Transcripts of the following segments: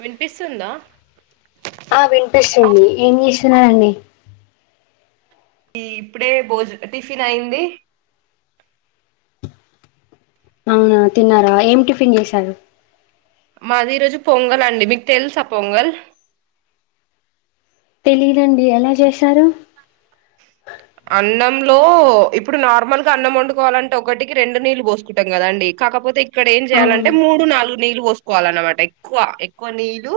వినిపిస్తుందా ఆ వినిపిస్తుంది ఏం చేస్తున్నారండి ఈ ఇప్పుడే భోజ్ టిఫిన్ అయింది అవునా తిన్నారా ఏం టిఫిన్ జెసారు మాది ఈ రోజు పొంగల్ అండి మీక్ తెలుసా పొంగల్ తెలిదండి ఎలా జేశారు అన్నంలో ఇప్పుడు నార్మల్గా అన్నం ఓండుకోవాలంటే ఒకటికి రెండు నీళ్లు బోస్కుంటాం కదాండి కాకపోతే ఇక్కడ ఏం జేయాలంటే అవును మూడు నాలుగు నీళ్లు వోస్కోవాలన్నమాట ఎక్కువా ఎక్కువ నీళ్లు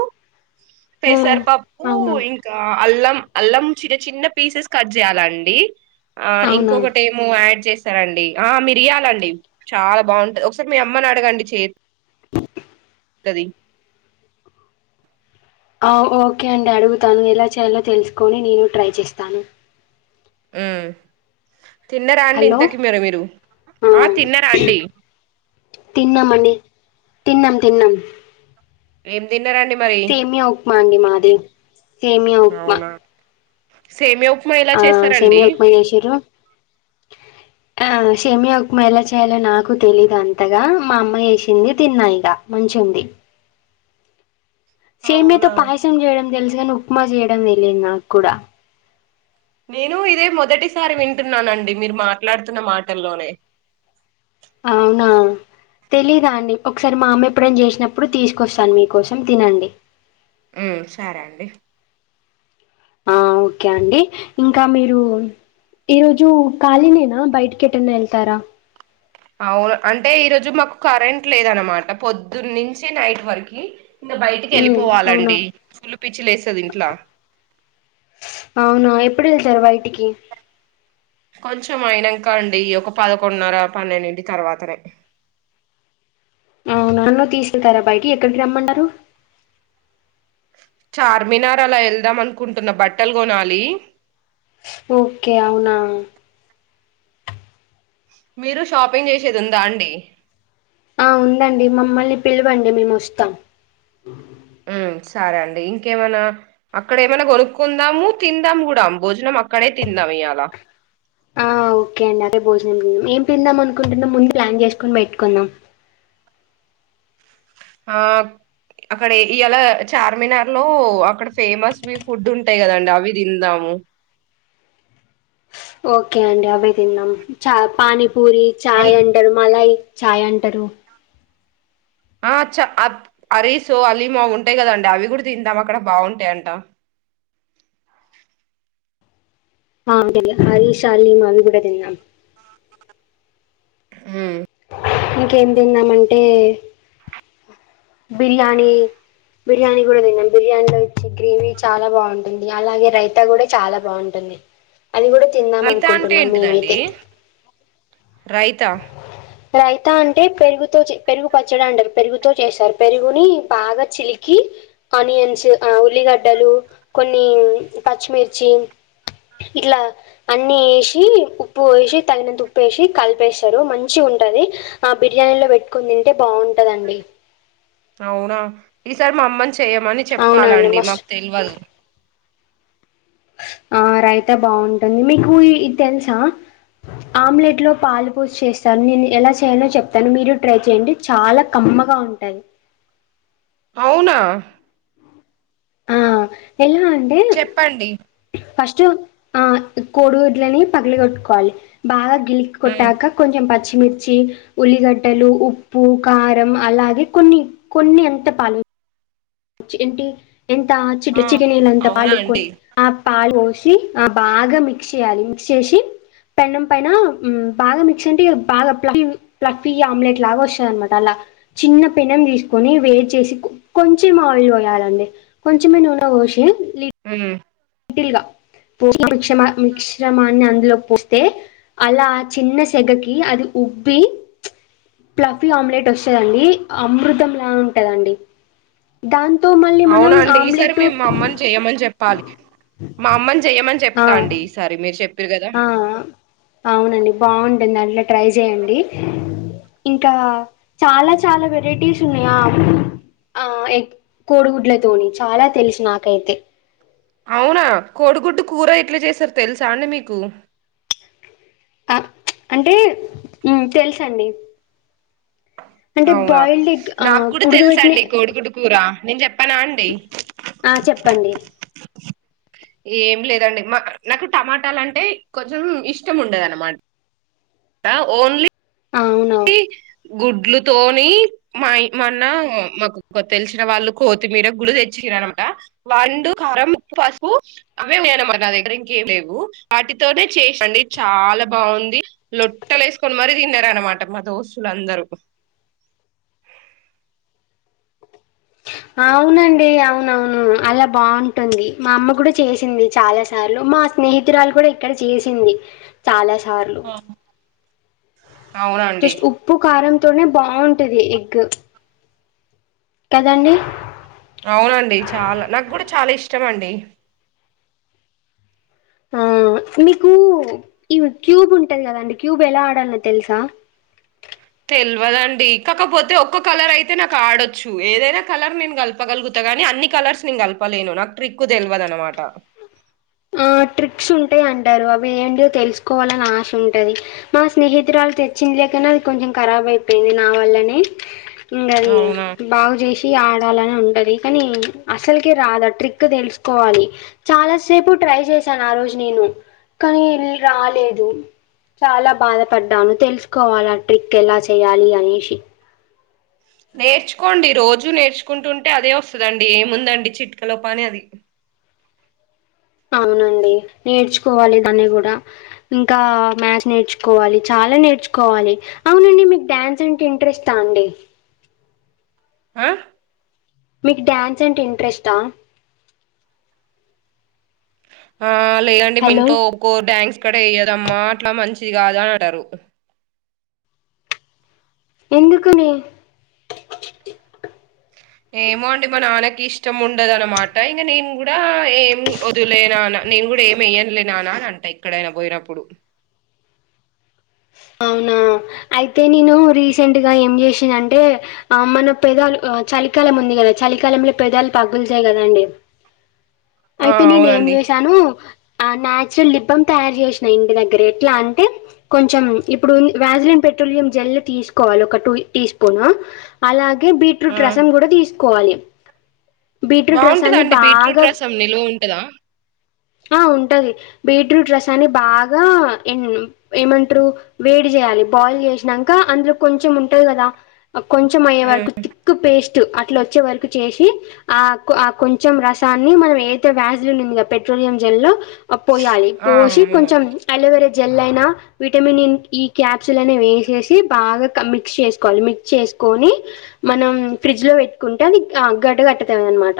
ఆ పేసర్ పాప్పు అవునా ఇంకా అల్లం అల్లం చిన్న చిన్న పీసెస్ కట్ జేయ్యాలాండి ఆ అవునా ఇంకొక్కటేమో యాడ్ జెస్ స్తరండి ఆ మిరియాలండి చాలా బాగుంట ఒకసారి మీ అమ్మనడగండి చే తది ఆ ఓకే అండి అడుగుతాను ఎలా చేయాలో తెలుసుకొని నేను ట్రై చేస్తాను ఉమ్ తిన్నరాండి హలో ఇంతకి మరి మీరు ఆ ఆహ్ తిన్నరాండి తిన్నాం ఆండీ తిన్నం తిన్నం ఏం తిన్నరండి మరి సేమియా ఉక్మ అండి మాది సేమియా ఉక్మ అవునా సేమియా ఉప్మా ఎలా ఆ చేస్తారండి సేమ్యా ఉక్మ జెషిర్రు ఆ షేమ్య ఉక్మ ఎలా చేయాలో నాకు తెలీదు అంతగా మా అమ్మా ఏషింది తిన్నాయిగ మంచి చెంది సేమ్యతో అవునా పాయసం జేయడం తెలుసు గని ఉక్మ జేయడం తెలిదు నాక్ కుడా నేను ఇదే మొదటిసారి వింటున్నానండి మీరు మాట్లాడుతున్న మాటల్లోనే ఔనా తెలీదాండి ఒకసారి మా అమ్మ ఎప్పుడైన జేసినప్పుడు తీసుకొస్తాను మీకోసం తినండి ఉమ్ సరే అండి ఆ ఓకే అండి ఇంకా మీరూ ఈ రోజు కఖాలినేనా బయటికెటన్నా ఏల్తారా ఔన అంటే ఈరోజు మాకు కరెంట్ లేదనమాట పొద్దున్నుంచి నైట్ వరకి ఇంగ బైటికి ఉమ్ అవునా వెళ్ళిపోవాలండి ఫుల్ పిచ్చి లేస్తది ఇంట్లా అవునా ఎప్పుడు ఏళ్తారు బైటికి కొంచెం అయినాంక అండి ఈ ఒక పదకొండున్నర పన్నెండిటి తర్వాతనే ఔన నన్ను తీసుకెళ్తారా బయటికి ఎక్కడికి రమ్మంటారు చార్మినార్ అలా వెళ్దాం అనుకుంటున్న బట్టలు కొనాలి ఒక్కే అవునా మీరు షాపింగ్ జేషేది ఉందా అండి ఆ ఉందండి మమ్మల్ని పిలవండి మేము వస్తాం ఉమ్ సరే అండి ఇంకేమనా అక్కడ ఏమైనా కొనుక్కుందాము తిందాం గూడా భోజనం అక్కడే తిన్ ఇయ్యాలా ఆ ఓకే అండి అదే భోజనం ఏం తిందాం అనుకుంటుంనామ్ ముందే ప్లాన్ జేసుకొని బెట్టుకుందాం ఆ అక్కడ ఎ ఇయ్యాల చార్మినార్ లో అక్కడ ఫేమస్ మీ ఫుడ్ ఉంటాయి కదండి అవి తిందాము ఉమ్ ఓకే అండి అవే తిన్నాం చ పానీపూరి అల్ ఛాయ్ అంటరు మలాయ్ ఛాయ్ అంటారు ఆ చ అ అరీసుో అలీమో ఉంటాయ్ గదండీ అవి కూడా తిందాం అక్కడ బాగుంటయంట హా తిని హరిషాలి మవి కూడా తిందాం ఉమ్ ఇంకేం తిందాంమంటే బిర్యానీ బిర్యానీ కూడా తిందాం బిర్యానీలో ఇచ్చే గ్రేవీ చాలా బాగుంటుంది అలాగే రైతా కూడా చాలా బాగుంట ఎ అది కూడా తిందాం రైతా అంటే అనుకుంటున్నాం మేమైతే ఏంటిదండి రైతా రైత అంటే పెరుగుతో చె పెరుగు పచ్చడా అంటారు పెరుగుతో చేస్తారు పెరుగుని బాగా చిలికి ఆనియన్స్ ఆ ఉల్లిగడ్డలు కొన్ని పచ్చిమిర్చి ఇట్లా అన్ని ఏషి ఉప్పు వేసి తగినంత ఉప్పు వేసి కలిపేస్తారు మంచి ఉం టది ఆ బిర్యానీలో పెట్టుకొని తింటే బాగుంటదండి అవునా ఈసారి మా అమ్మని చేయమని అవునండి చెప్పాలండి మస్తు మాకు తెల్వదు ఆ రైత బాగుంటది మీకు ఇది తెలుసా ఆమ్లెట్లో పాలు పోసి చేస్తాను నేను ఎలా చేయాలో చెప్తాను మీరు ట్రై చేయండి చాలా కమ్మ గవుంటది అవునా ఆ ఎలా అండి చెప్పండి ఫస్ట్ ఆ కోడిగుడ్లని పగలకొట్టుకోవాలి బాగా గిల్ ఉమ్ కొట్టాక కొంచం పచ్చి మిర్చి ఉల్లిగడ్డలు ఉప్పు కారం అలాగే కొన్ని కొన్ని ఇంత పాలు ఏంటి ఇంత ఆ చిటి చిటనేళ్ళంత అవునా పాలు అండి ఆ పాలు వొ సి ఆ బాగా మిక్స్ చేయాలి మిక్స్ చేసి పెనం పైన బాగా మిక్స్ అంటే బాగా ప్లమి ప్లఫీ ఆమ్లెట్ లాగా వస్తదన్మాట అలా చిన్న పెనం తీసుకొని వేడి చేసి కొ కొం చెం ఆయిల్ పోయాలండి కొంచెమే నూనె పోషి ఉమ్ వీల్గా పోస్న మిక్సమ మిశ్రమాన్ని అందులో పోస్తే అలా చిన్న సెగకి అది ఉబ్బి ప్లఫీ ఆమ్లెట్ వస్సదండి అమృతంలా ఉంటదండి దాం అవునా అండి ఈసారి మేము మా అమ్మని చెయ్యమని చెప్పాలి మా అమ్మని జెయ్యమని ఆ చెప్తా అండి ఈసారి మీరు చెప్ ఆ అవునండి బాగుంటుందండి ట్రై చేయండి ఇంకా చాలా చాలా వెరైటీస్ ఉన్నాయా ఆ ఎగ్ కోడిగుడ్ల తోని చాలా తెలుసు నాకైతే అవునా కోడిగుడ్డు కూర ఎట్లా చేస్తరు తెలుసా అండి మీకు ఆ అంటే ఉ తెల్సండీ అవునా ఆ నాకు కూడా ఉడకబెట్టిన తెల్సండీ కోడిగుడ్డు కూర నేను చెప్పానా అండి ఆ చెప్పండి ఏం లేదండి మా నాకు టమాటాలంటే కొంచెం ఇష్టం ఉండదన మా ట ఓన్లీ అవును లీ గుడ్లుతోని మాయి మొన్న మాకొక తెలిసిన వాళ్ళు కొత్తిమీర గుడ్డు తెచ్చి అన్మమాట వండు కారం ఉ పసుపు అవే వేయాలి అన్నమాట నా దగ్గర ఇంకేం లేవు వాటితో కొతె చేసాండి చాలా బాగుంది లొట్టలే సుకొని మరి తిన్నారానమా మా దోస్తులందరూ అవునండి అవునవును అలా బాగుంటుంది మా అమ్మ కూడా చేసింది చాలా సార్లు మా స్నేహితురాలు కుడ ఇక్కడ చేసింది చాలా అవునండి జస్ట్ ఉప్పు కారం తోనే బావుంటది ఎగ్గ్ అవునండి చాలా నాగుడా చాలా ఇష్టం అండి అవును మీకూ ఇవి క్యూబ్ ఉంటది గదండి క్యూబ్ ఎలా ఆడాలొ తెలుసా తెల్వదండి కాకపోతే ఒక్క కలర్ అయితే నాకు ఆడొచ్చు ఏదైనా కలర్ నేను గలపగలుగుత గని అ న్ని కలర్స్ నెన్ గల్పలేను నాకు ట్రిక్కు తెల్వదు అనమాట ఆ ట్రిక్స్ ఉంటయ్ అంటరు అవి ఏంటియొ తెలుసుకోవాలని ఆశ ఉంటది మా స్నేహితురాలు త్ చ్చింది లెక్కనె అది కొంచెం ఖరాబ్ అయిపోయింది నా వల్లనె ఇంగ అది అవునా బాగు జెష్ ఆడాలని ఉంటది కనీ అసెల్కె రాదా ట్రిక్ తెలుసుకోవాలి చాలాసేపు ట్రై చేశాను ఆ రోజు నేను కనీ రాలేదు చాలా బాధపడ్డాను తెలుసుకోవాలి ఆ ట్రిక్ ఎలా చేయాలి అనేశి నేర్చుకోండి రోజూ నేర్చుకుంటుంటే అదే వస్తదండి ఏముందండి చిట్కలో పనది అవునండి నేర్చుకోవాలి దాన్ని గుడా ఇంకా మ్యాథ్స్ నేర్చుకోవాలి చా లా నేర్చుకోవాలి అవునండి మీకు డ్యాన్స్ అంటే ఇంట్రెస్టా అండి అ మీకు డ్యాన్స్ అంటె ఇంట్రెస్టా ఆ లేదండి మ హలో! ఇంట్లో ఒప్పుకొరు డాన్స్ కుడ ఎయ్యో దమ్మ అట్లా మంచిది గాదు అని అంటరు ఎందుకనీ ఏమో అండి మా నాన్నకి ఇష్టం ఉండదనమాట ఇంగ నేను గుడా ఏం వదిలే నాన నేను గుడా ఏమి ఎయ్యన్లే నాన్న అని అంట ఎక్కడైనా బొయినప్పుడు అవునా అయితే నేను రీసెంట్గా ఏం చేశిన అంటే ఆ మన పెదాలు ఆ చలికాలం ఉంది గదా చలికాలంలో పెదాలు పగూల్తయ్ గదండి ఆ అయితే నేను ఏం అవునండి చేసాను ఆ నాచ్చురల్ లిబ్బం తయారు జేశిన ఇంటి దగ్గర ఎట్లా అంటే కొంచెం ఇప్పుడు ఉ న్ వ్యాజిలిన్ పెట్రోలియం జెల్ తీసుకోవాలి ఒక టూ టీ స్పూన్ అలా గే ఆ బీట్రూట్ రసం గుడ తీసుకోవాలి బీట్రూట్ బాగుంటదా రసాన్ని అండి బాగా బీట్రూట్ రసం నిలువ ఉంటదా ఆ ఉంటది బీట్రూట్ రసాన్ని బాగా ఎన్ ఏమంట్రూ వేడి జెయాలి బాయిల్ జెశినంక అందులో కొంచం ఉంటది గదా అ కొంచెం అయ్యే వరకు తిక్క్ పేస్ స్ట్ అట్లోచ్చె వరకి చేసి అ కొ అ కొంచెం రాసాన్ని మనం ఏదైతే వ్యాజిలిన్ ఉంది గా పెట్రో లియం జెల్ అ పోయాలి ఆ పోసి కొంచెం అవునండి అలోవెరా జెల్ అయినా విటమిన్ ఇ ఈ క్యాప్సుల్ అనె వేసేసి బాగా క మిక్స్ చేసుకోవాలి మిక్స్ చేసుకొని మనం ఫ్రిడ్జ్ లో వెట్టుకుంటే అది అ గడ్డ కట్టుతది అనమాట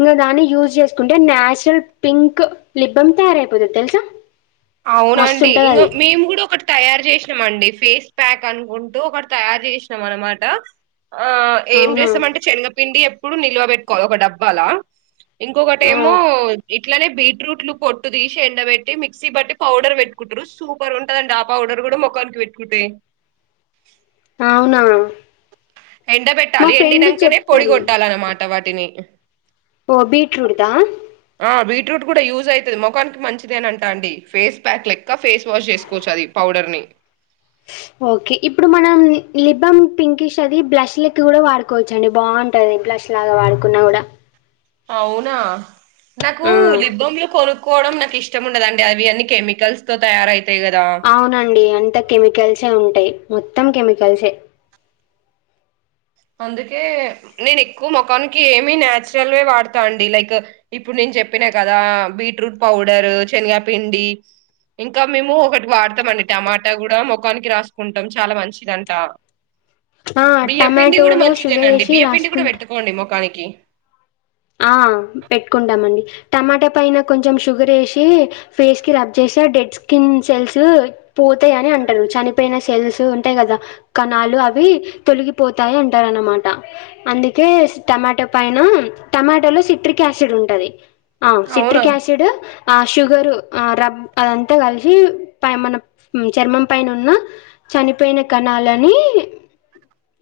ఇంగ దాన్ని యూజ్ జెసుకుంటే నాచురల్ పీంక్ లిబ్బమ్ తయారైపోతది తెలుసా అవునండి మస్తుంటది ఇంగ అది మేము గుడా ఒకటి తయార్ జెశినం అండి ఫేస్ ప్యాక్ అనుకుంటూ ఒకటి తయారు జేశినం అనమాట ఆ ఏం అవునా చేస్తమంటే శనగపిండి ఎప్పుడు నిల్వ వెట్టుకోవాలి ఒక డబ్బాల ఇంకొకటేమో ఇట్లనే బీట్రూట్లు పొట్టు దీశి ఎండబెట్టి మీ క్సీ బట్టి పౌడర్ వెట్టుకుంటరు సూపర్ ఉంటదండి ఆ పౌడర్ గుడ మొఖానికి పెట్టుకుంటే ఆ అవునా ఎండ మా బెట్టాలి ఫ్రెండ్ ఎండినంకనే పొడి చెప్తది కొట్టాలనమాట వాటి. టిని. ఓ బీట్రూట్ దా. ఆహ్ బీట్రూట్ గుడా యూజ్ అయితది ముఖానికి మంచిదేనంట్. ట అండి ఫేస్ ప్యాక్ లెక్క ఫేస్ వాష్ జేసుకోవచ్చు అది పౌడర్ ని. బ్లాంక్ ఓకే ఇప్పుడు మనం లిబ్బమ్ పింకిష్ అది బ్లష్లక్క కూడా వాడుకోవచ్చండి బాగుంటది బ్లా బ్లష్ లాగా వాడుకున్నా కూడా అవునా నాకు ఆ లిబ్బమ్ల కొర్ కోవడం నాకు ఇష్టం ఉండదండి అవి అన్ని కెమికల్స్ తో తయారై అవునండి అంత కెమికల్సే ఉంటాయి మొత్తం కెమికల్సే. అందుకే నేను ఎక్కువ మొఖానికి ఏమి నాచురల్వే వాడత అండి లైక్ ఇప్పుడు నేను. చెప్పినా కదా బీట్రూట్ పౌడరు శనగ పిండి. ఇంకా మేము ఒకటి వాడతామండి టమాటా కూడా మొఖానికి రాసుకుంటం చాల మంచిదింట. ఆహ్ టమాట్. ఇది కూడా మంచిదేనండి బియ్య పిండి కూడ పెట్టుకోండి మొఖానికి. టమాట పైన కొంచెం షుగర్ ఏసి ఫేస్ కి రబ్ చేస్తె డెడ్ స్కిన్ సెల్సు పో. పోతాయి అని అంటారు చనిపోయిన సెల్స్ ఉంటాయి కదా కణాలు అవి తొలగిపోతాయి అంటారు అన్నమా. అనమాట అందుకే టమాటో పైన. టమాటోలో సిట్రిక్ యాసిడ్ ఉంటది ఆహ్ అవునా సిట్రిక్ యాసిడ్ ఆ షుగరు. ఆహ్ రబ్ అదంతా కలిసి మన చర్మం పైన ఉన్న చనిపోయిన కణ. కణలని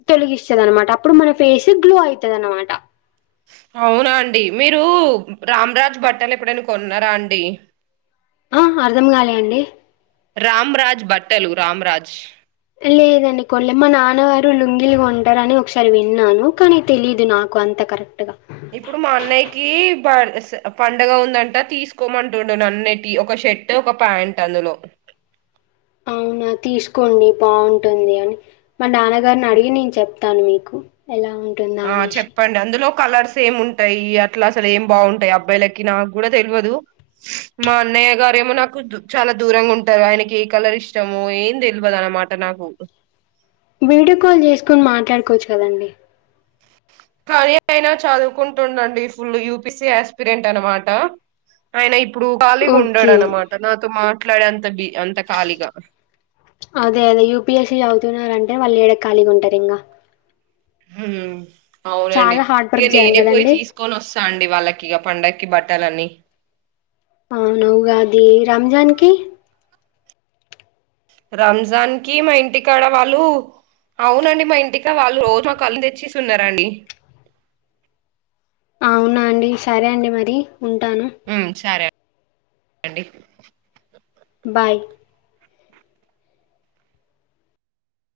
తొలగిస్తది అనమాట అప్పుడు మన ఫేస్ గ్లో అయితది అనమాట. అవునా అండి మీరు రామరాజ్ బట్టలు ఎప్పుడైనా కొన్నరాండి. ఆహ్ అర్ధం కాలే అండి. రామ్ రాజ్ బట్టలు రామ్ రాజ్. లేదండి కొనలే మా నాన్నగారు లుంగిలు కొంటరని ఒకసారి విన్నాను కానీ తెలిదు నాకు అంత కరెక్ట్గా. ఇప్పుడు మా అన్నయ్యకీ. పనస పండగ ఉందంట తీసుకోమంటుండు నన్నేటి ఒక షర్ట్ ఒక ప్యాంట్ అందులో. అవునా. తీసుకోండి బాగుంటుంది అని మా నాన్నగారిని అడిగి నేను చెప్తాను మీకు. ఎలా ఉంటుందా ఆహ్ అనేసి చెప్పండి అందులో. కలర్స్ ఏం ఉంటాయి అట్లా అసలు ఏం బాగుంటాయి అబ్బాయిలకి నాకు కూడా తెలివదు మా అన్న. అన్నయ్య గారు ఏమో నాకు చాలా దూరంగ ఉంటరు ఆయనకి ఏ కలర్ ఇష్టమో ఏం తెలువదు అన్నమాట నాకు. వీడియో కాల్ చేసుకొని మాట్లాడుకోవచ్చు కదండి. కానీ అయినా చదువుకుంటుండండి ఫుల్ యూపిసి యాస్పిరెంట్ అనమాట. ఆయన ఇప్పుడు ఖాళీగా ఓకే ఉండడనమాట నాతో మాట్లాడే అంత బిజి. అదే అదే యూపిఎస్సి చదువుతుండు అన్. మళ్ళీ ఏడ ఖాళిగా ఉంటది ఇంగ. ఉమ్ అవునండి చాలా హార్డ్ ఇగ వర్క్ చేయాలి నేనే పోయి కదండి తీసుకొని వస్తా అండి. డి వాళ్ళకిగ పండక్కి బట్టలన్ని. రంజాన్ కి. రంజాన్ కి మా ఇంటికాడ వాళ్ళు. అవునండి మా ఇంటికాడ వాళ్ళు రోజు ఒక హలిమ్ తెచ్చేస్తున్నరండి. అవునా అండి సరే అండి మరి ఉంటాను. ఓకే అండి. బాయ్.